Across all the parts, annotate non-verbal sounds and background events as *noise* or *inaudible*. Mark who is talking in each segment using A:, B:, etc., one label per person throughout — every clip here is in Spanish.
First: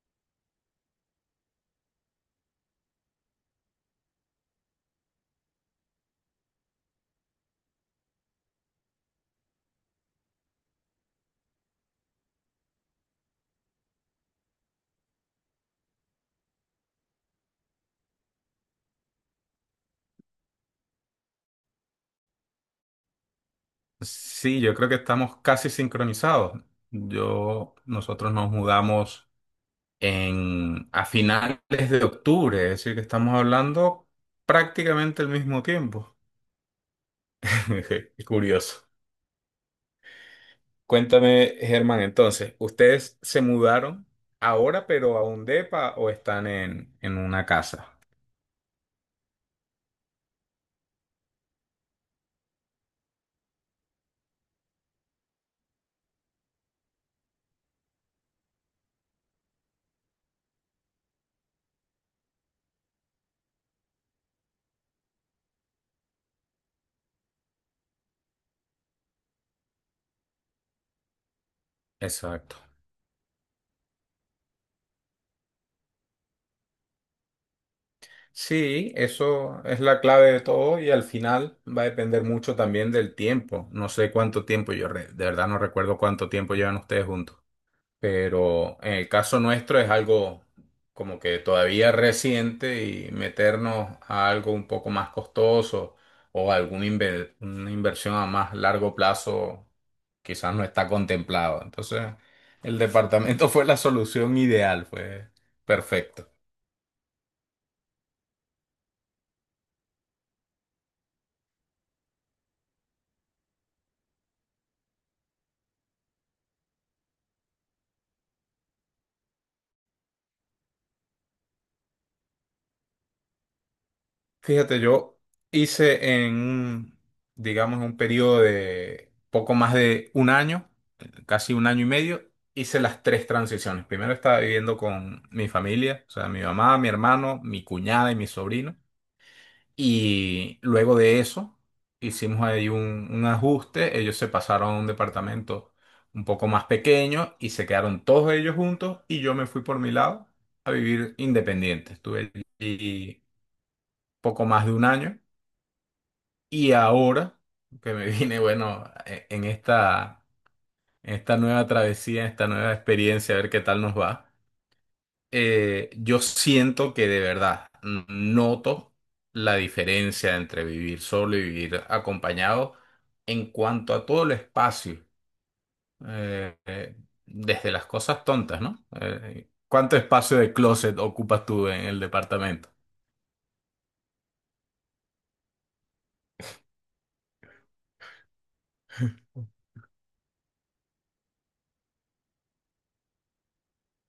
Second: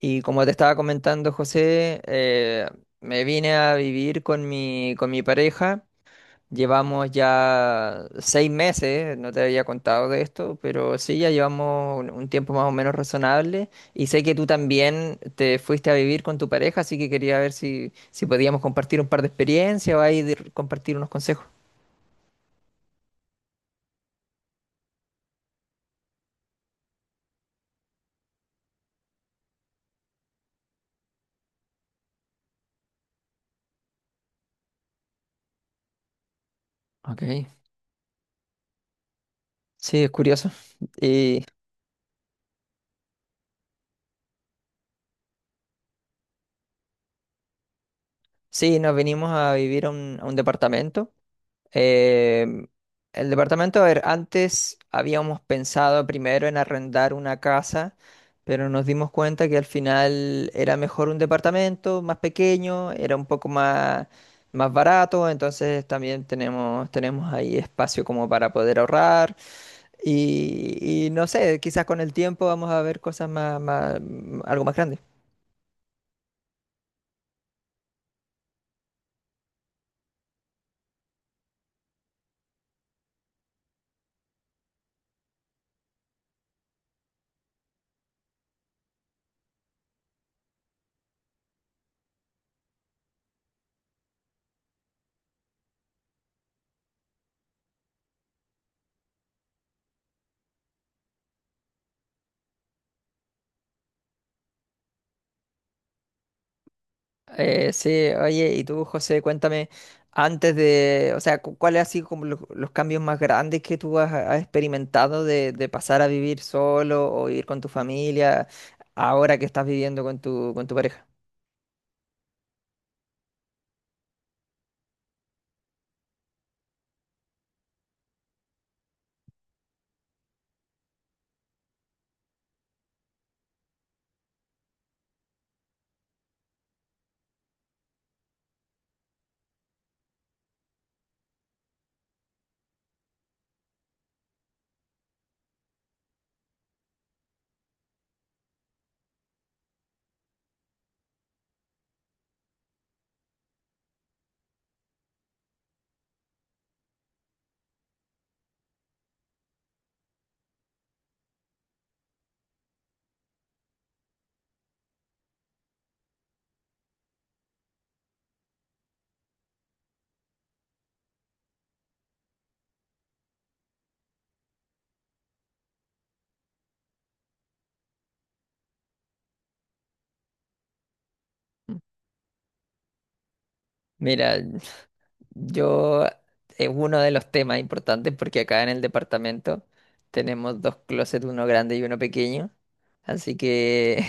A: Y como te estaba comentando, José, me vine a vivir con con mi pareja. Llevamos ya 6 meses, no te había contado de esto, pero sí, ya llevamos un tiempo más o menos razonable. Y sé que tú también te fuiste a vivir con tu pareja, así que quería ver si podíamos compartir un par de experiencias o compartir unos consejos.
B: Sí, yo creo que estamos casi sincronizados. Nosotros nos mudamos a finales de octubre, es decir, que estamos hablando prácticamente al mismo tiempo.
A: Ok,
B: *laughs* Qué curioso.
A: sí, es curioso. Y
B: Cuéntame, Germán, entonces, ¿ustedes se mudaron ahora, pero a un depa o están en una casa?
A: sí, nos venimos a vivir a un departamento. Em, el departamento, a ver, antes habíamos pensado primero en arrendar una casa, pero nos dimos cuenta que al final era mejor un departamento más pequeño, era un poco más barato, entonces también tenemos ahí espacio como para poder ahorrar. Y no sé, quizás con el tiempo
B: Exacto.
A: vamos a ver cosas algo más grande.
B: Sí, eso es la clave de todo y al final va a depender mucho también del tiempo. No sé cuánto tiempo, de verdad no recuerdo cuánto tiempo llevan ustedes juntos, pero en el caso nuestro es algo como que todavía reciente y meternos a algo un poco más costoso o una inversión a más largo plazo quizás no está contemplado. Entonces, el departamento *laughs* fue la solución ideal, fue perfecto.
A: Sí, oye, y tú, José, cuéntame, antes de, o sea, cu- ¿cuáles han sido como los cambios más grandes que tú has experimentado de pasar a vivir solo o vivir con tu familia ahora que estás viviendo con tu pareja?
B: Fíjate, yo hice digamos, un periodo de poco más de un año, casi un año y medio, hice las tres transiciones. Primero estaba viviendo con mi familia, o sea, mi mamá, mi hermano, mi cuñada y mi sobrino. Y luego de eso, hicimos ahí un ajuste. Ellos se pasaron a un departamento un poco más pequeño y se quedaron todos ellos juntos y yo me fui por mi lado a vivir independiente. Estuve allí poco más de un año. Y ahora que me *laughs* vine, bueno, en esta nueva travesía, en esta nueva experiencia, a ver qué tal nos va, yo siento que de verdad noto la diferencia entre vivir solo y vivir acompañado en cuanto a todo el espacio, eh, eh, desde las cosas tontas, ¿no? ¿Cuánto espacio de closet ocupas tú en el departamento?
A: Mira, yo es uno de los temas importantes porque acá en el departamento tenemos dos closets, uno grande y uno pequeño, así que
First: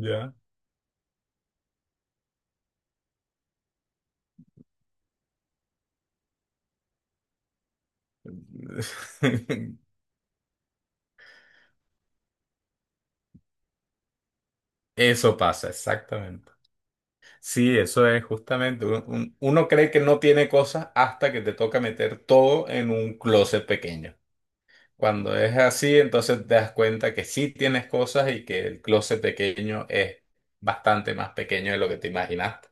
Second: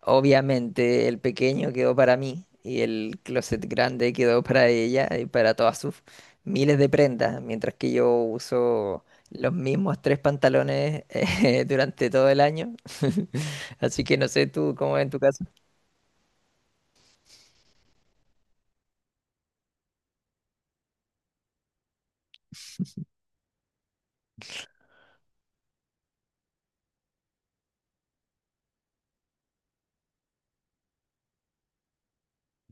B: Ya.
A: obviamente el pequeño quedó para mí y el closet grande quedó para ella y para todas sus miles de prendas, mientras que yo uso los
B: *laughs*
A: mismos 3 pantalones *laughs* durante todo el año. *laughs* Así que no sé tú cómo es en tu
B: Eso
A: caso.
B: pasa, exactamente. Sí, eso es justamente. Uno cree que no tiene cosas hasta que te toca meter todo en un closet pequeño. Cuando es así, entonces te das cuenta que sí tienes cosas y que el closet pequeño es bastante más pequeño de lo que te imaginaste.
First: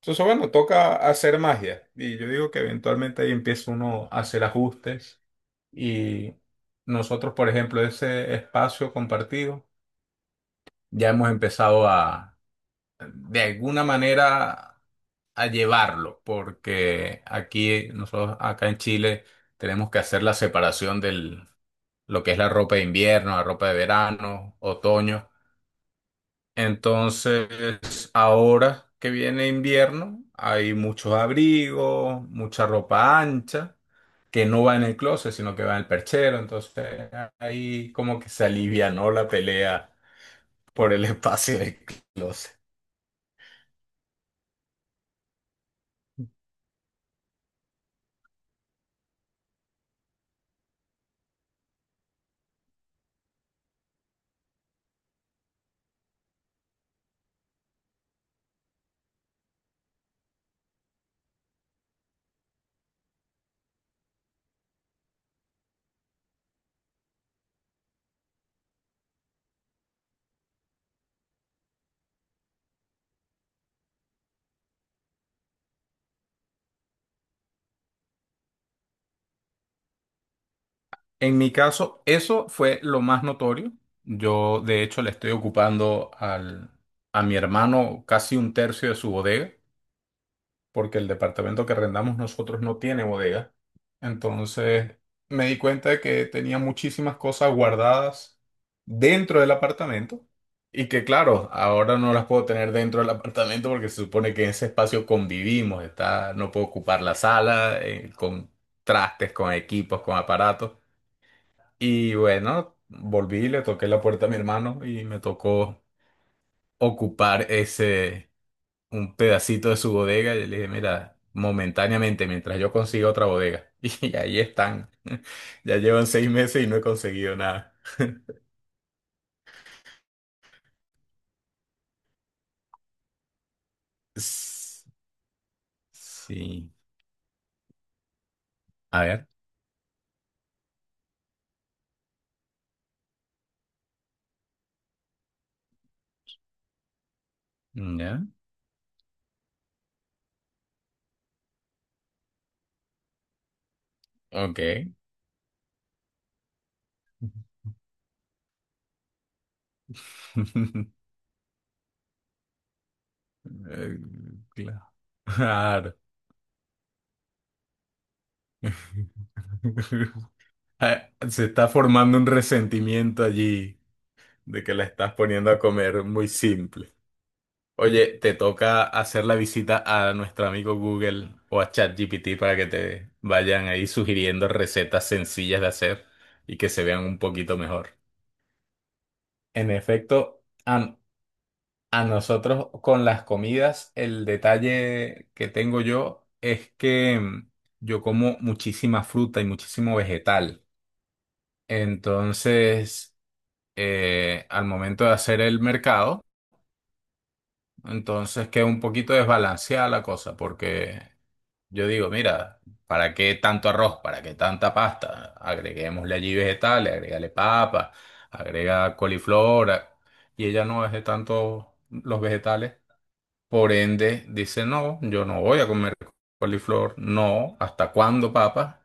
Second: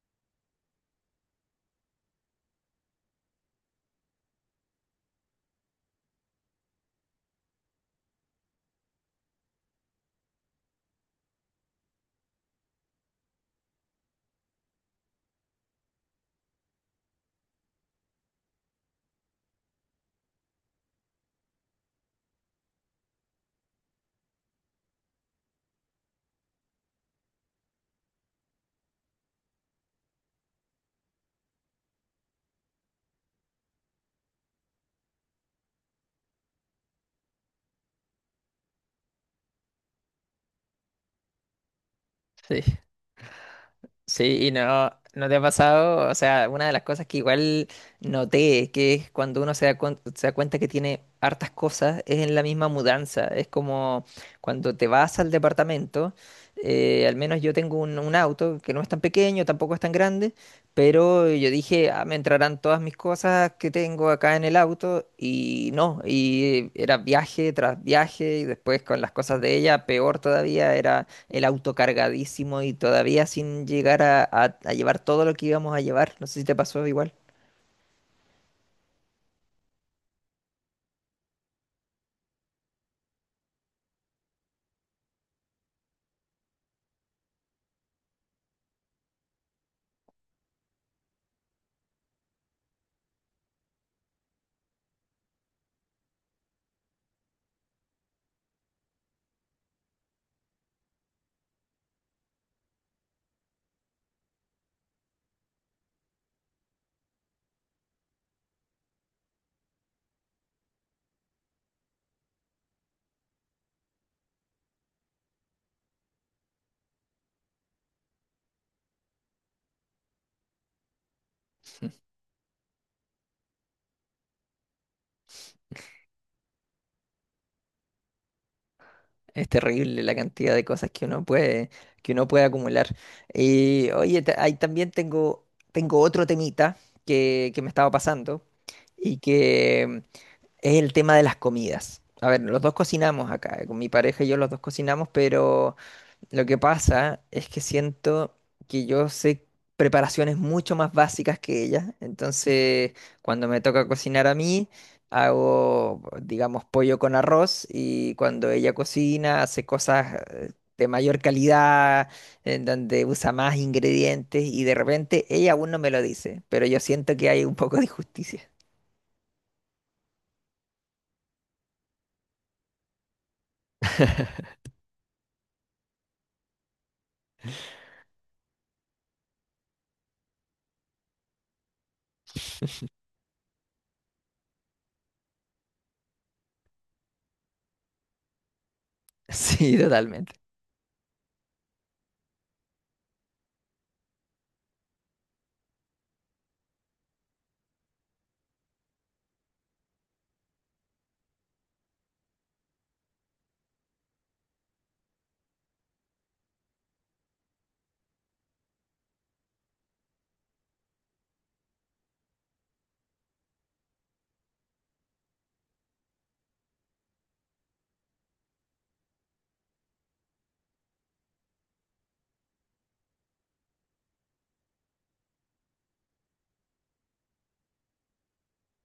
B: Entonces, bueno, toca hacer magia. Y yo digo que eventualmente ahí empieza uno a hacer ajustes. Y nosotros, por ejemplo, ese espacio compartido, ya hemos empezado de alguna manera a llevarlo, porque aquí nosotros acá en Chile tenemos que hacer la separación del lo que es la ropa de invierno, la ropa de verano, otoño. Entonces, ahora que viene invierno, hay muchos abrigos, mucha ropa ancha, que no va en el closet, sino que va en el perchero. Entonces, ahí como que se alivianó la pelea por el *laughs* espacio del closet.
A: Sí, y no, no te ha pasado, o sea, una de las cosas que igual noté, que es cuando uno se da cuenta que tiene hartas cosas, es en la misma mudanza, es como cuando te vas al departamento, al menos yo tengo un auto que no es tan pequeño, tampoco es tan grande, pero yo dije, ah, me entrarán todas mis cosas que tengo acá en el auto, y no, y era viaje tras viaje, y después con las cosas de ella, peor todavía, era el auto cargadísimo y todavía sin llegar a llevar todo lo que íbamos a llevar. No sé si te pasó igual.
B: En mi caso, eso fue lo más notorio. Yo, de hecho, le estoy ocupando a mi hermano casi un tercio de su bodega, porque el departamento que arrendamos nosotros no tiene bodega. Entonces, me di cuenta de que tenía muchísimas cosas guardadas dentro del apartamento y que, claro, ahora no las puedo tener dentro del apartamento porque se supone que en ese espacio convivimos, está, no puedo ocupar la sala, con trastes, con equipos, con aparatos. Y bueno, volví, le toqué la puerta a mi hermano y me tocó ocupar un pedacito de su bodega. Y le dije, mira, momentáneamente, mientras yo consiga otra bodega. *laughs* Y ahí están. *laughs* Ya llevan 6 meses y no he conseguido nada.
A: Es terrible la cantidad de cosas que uno que uno puede acumular. Y oye,
B: S-
A: tengo otro
B: Sí.
A: temita que me estaba pasando
B: A
A: y
B: ver.
A: que es el tema de las comidas. A ver, los dos cocinamos acá, con mi pareja y yo los dos cocinamos, pero lo que pasa es que
B: Ya.
A: siento que yo sé preparaciones mucho más básicas que ella. Entonces, cuando me toca cocinar a mí,
B: Ok.
A: hago, digamos, pollo con arroz y cuando ella cocina, hace cosas
B: *laughs*
A: de mayor calidad, en donde usa más
B: Eh,
A: ingredientes y de
B: Claro.
A: repente ella aún no me
B: Claro.
A: lo dice, pero yo siento que hay un poco de injusticia. *laughs*
B: *laughs* Ah, se está formando un resentimiento allí. De que la estás poniendo a comer muy simple. Oye, te toca hacer la visita a nuestro amigo Google o a ChatGPT para que te vayan ahí sugiriendo recetas sencillas de hacer y que se vean un poquito mejor. En
A: Sí, totalmente.
B: efecto, a nosotros con las comidas, el detalle que tengo yo es que yo como muchísima fruta y muchísimo vegetal. Entonces, al momento de hacer el mercado, entonces que un poquito desbalanceada la cosa, porque yo digo, mira, ¿para qué tanto arroz? ¿Para qué tanta pasta? Agreguémosle allí vegetales, agrégale papa, agrega coliflor, y ella no es de tanto los vegetales. Por ende, dice, no, yo no voy a comer coliflor, no, ¿hasta cuándo papa?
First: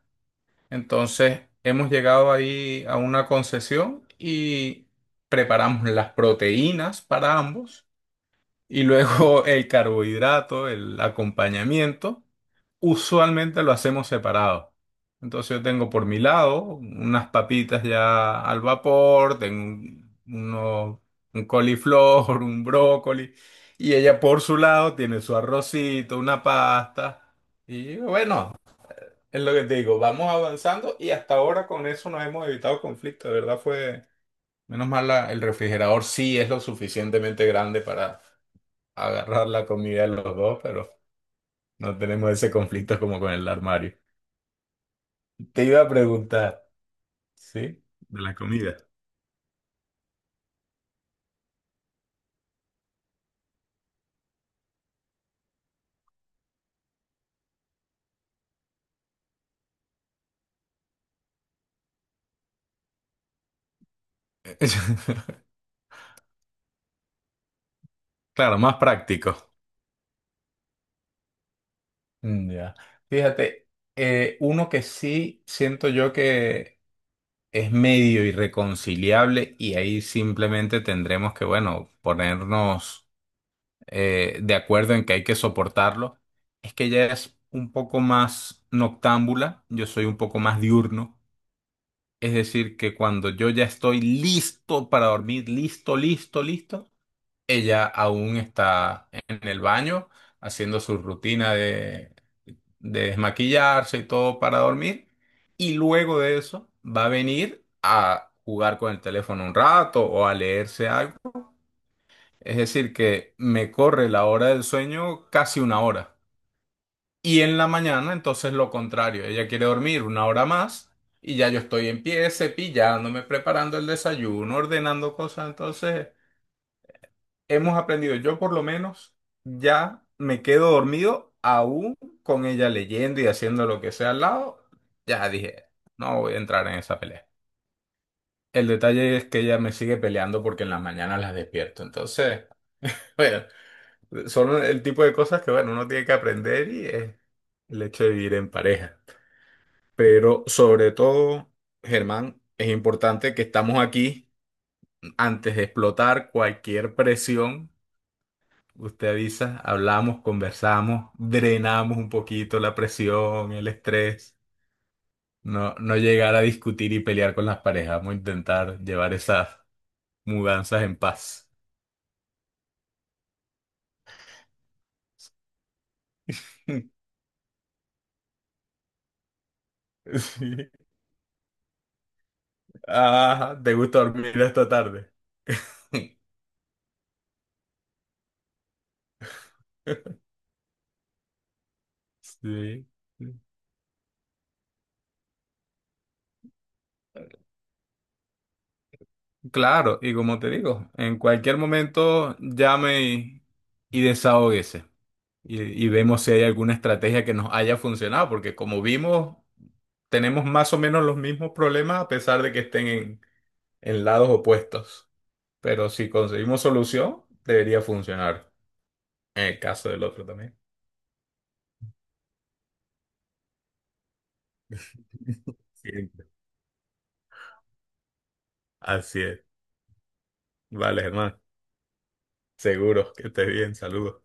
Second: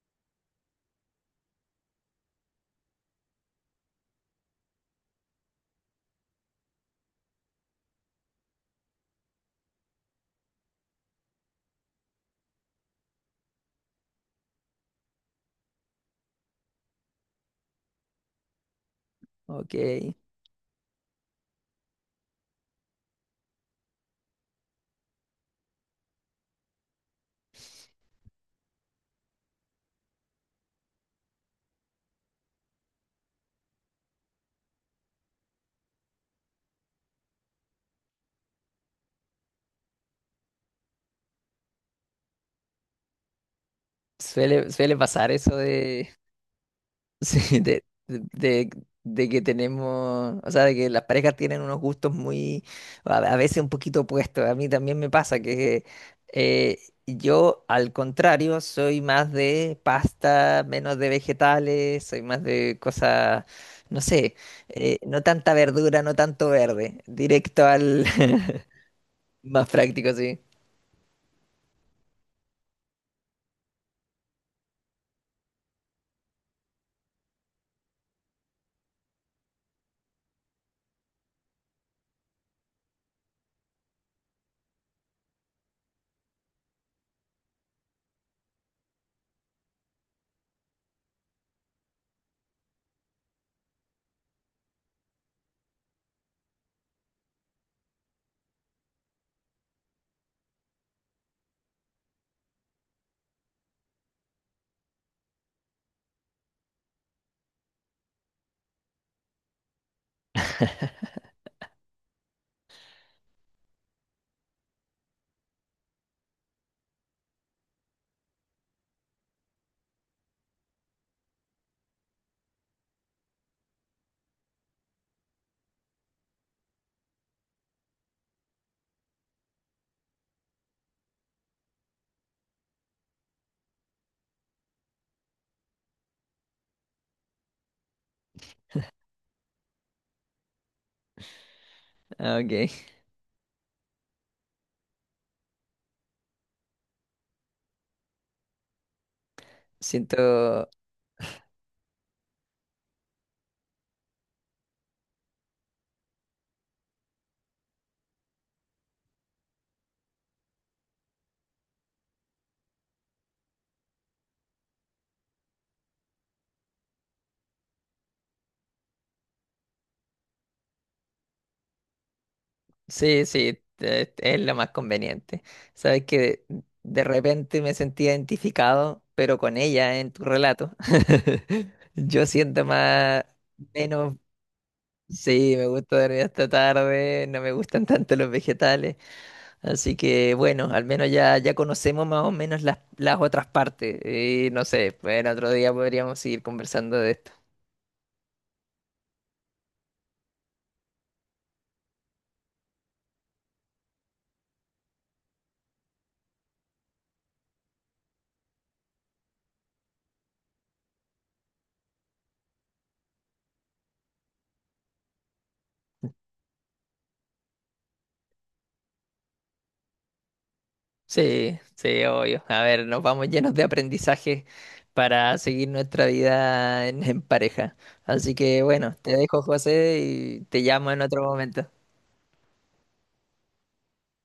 B: Entonces, hemos llegado ahí a una concesión y preparamos las proteínas para ambos y luego *laughs* el carbohidrato, el acompañamiento, usualmente lo hacemos separado. Entonces yo tengo por mi lado unas papitas ya al vapor, tengo
A: Ok.
B: un coliflor, *laughs* un brócoli, y ella por su lado tiene su arrocito, una pasta. Y bueno, es lo que te digo, vamos avanzando y hasta ahora con eso nos hemos evitado conflictos. De verdad fue, menos mal el refrigerador sí es lo suficientemente grande para agarrar la comida de los dos, pero no tenemos ese conflicto como con el armario.
A: Suele, suele pasar eso
B: Te iba a
A: de
B: preguntar,
A: *laughs*
B: ¿sí?
A: Sí,
B: De la comida.
A: de que tenemos, o sea, de que las parejas tienen unos gustos muy, a veces un poquito opuestos. A mí también me pasa que eh, yo, al contrario, soy más de pasta, menos de vegetales, soy más de cosas, no sé, no
B: *laughs*
A: tanta verdura, no tanto verde, directo al
B: Claro, más
A: *laughs*
B: práctico.
A: más práctico, sí.
B: Ya. Fíjate, uno que sí siento yo que es medio irreconciliable y ahí simplemente tendremos que, bueno, ponernos de acuerdo en que hay que soportarlo, es que ella es un poco más noctámbula, yo soy un poco más diurno. Es decir, que cuando yo ya estoy listo para dormir, listo, listo, listo, ella aún está en el baño haciendo su rutina de desmaquillarse y todo para dormir. Y luego de eso va a venir a jugar con el teléfono un rato o a leerse
A: *laughs*
B: algo. Es decir, que me corre la hora del sueño casi una hora. Y en la mañana, entonces lo contrario, ella quiere dormir una hora más y ya yo estoy en pie, cepillándome, preparando el desayuno, ordenando cosas. Entonces, hemos aprendido, yo por lo menos ya me quedo dormido aún con ella leyendo y haciendo lo que sea al lado. Ya dije, no voy a entrar en esa pelea. El detalle es que ella me sigue peleando porque en las mañanas las despierto.
A: Ah,
B: Entonces,
A: ok,
B: *laughs* bueno, son el tipo de cosas que, bueno, uno tiene que aprender y es el hecho de vivir en pareja. Pero
A: siento.
B: sobre todo, Germán, es importante que estamos aquí antes de explotar cualquier presión. Usted avisa, hablamos, conversamos, drenamos un poquito la presión, el estrés. No llegar a discutir y pelear con las parejas. Vamos a intentar llevar esas mudanzas en paz.
A: Sí, sí, es lo más conveniente. Sabes que
B: *laughs*
A: de repente me sentí identificado, pero con ella en tu
B: Sí.
A: relato. *laughs* Yo siento más,
B: Ajá, ¿te gusta
A: menos,
B: dormir esta tarde?
A: sí, me gusta
B: *laughs*
A: dormir hasta tarde, no me gustan tanto los vegetales. Así que bueno, al menos ya, ya conocemos más o menos
B: Sí.
A: las otras partes. Y no sé, pues en otro día podríamos seguir conversando de esto.
B: Claro, y como te digo, en cualquier momento llame y desahóguese y vemos si hay alguna estrategia que nos haya funcionado, porque como vimos, tenemos más o menos los mismos problemas a pesar de que estén en lados opuestos. Pero si conseguimos solución, debería funcionar en el caso del otro también.
A: Sí, sí, obvio. A ver, nos vamos llenos de aprendizaje para seguir
B: *laughs*
A: nuestra
B: Siempre.
A: vida en pareja. Así que bueno, te
B: Así
A: dejo,
B: es.
A: José, y te llamo en
B: Vale,
A: otro
B: hermano.
A: momento.
B: Seguro que estés bien. Saludos.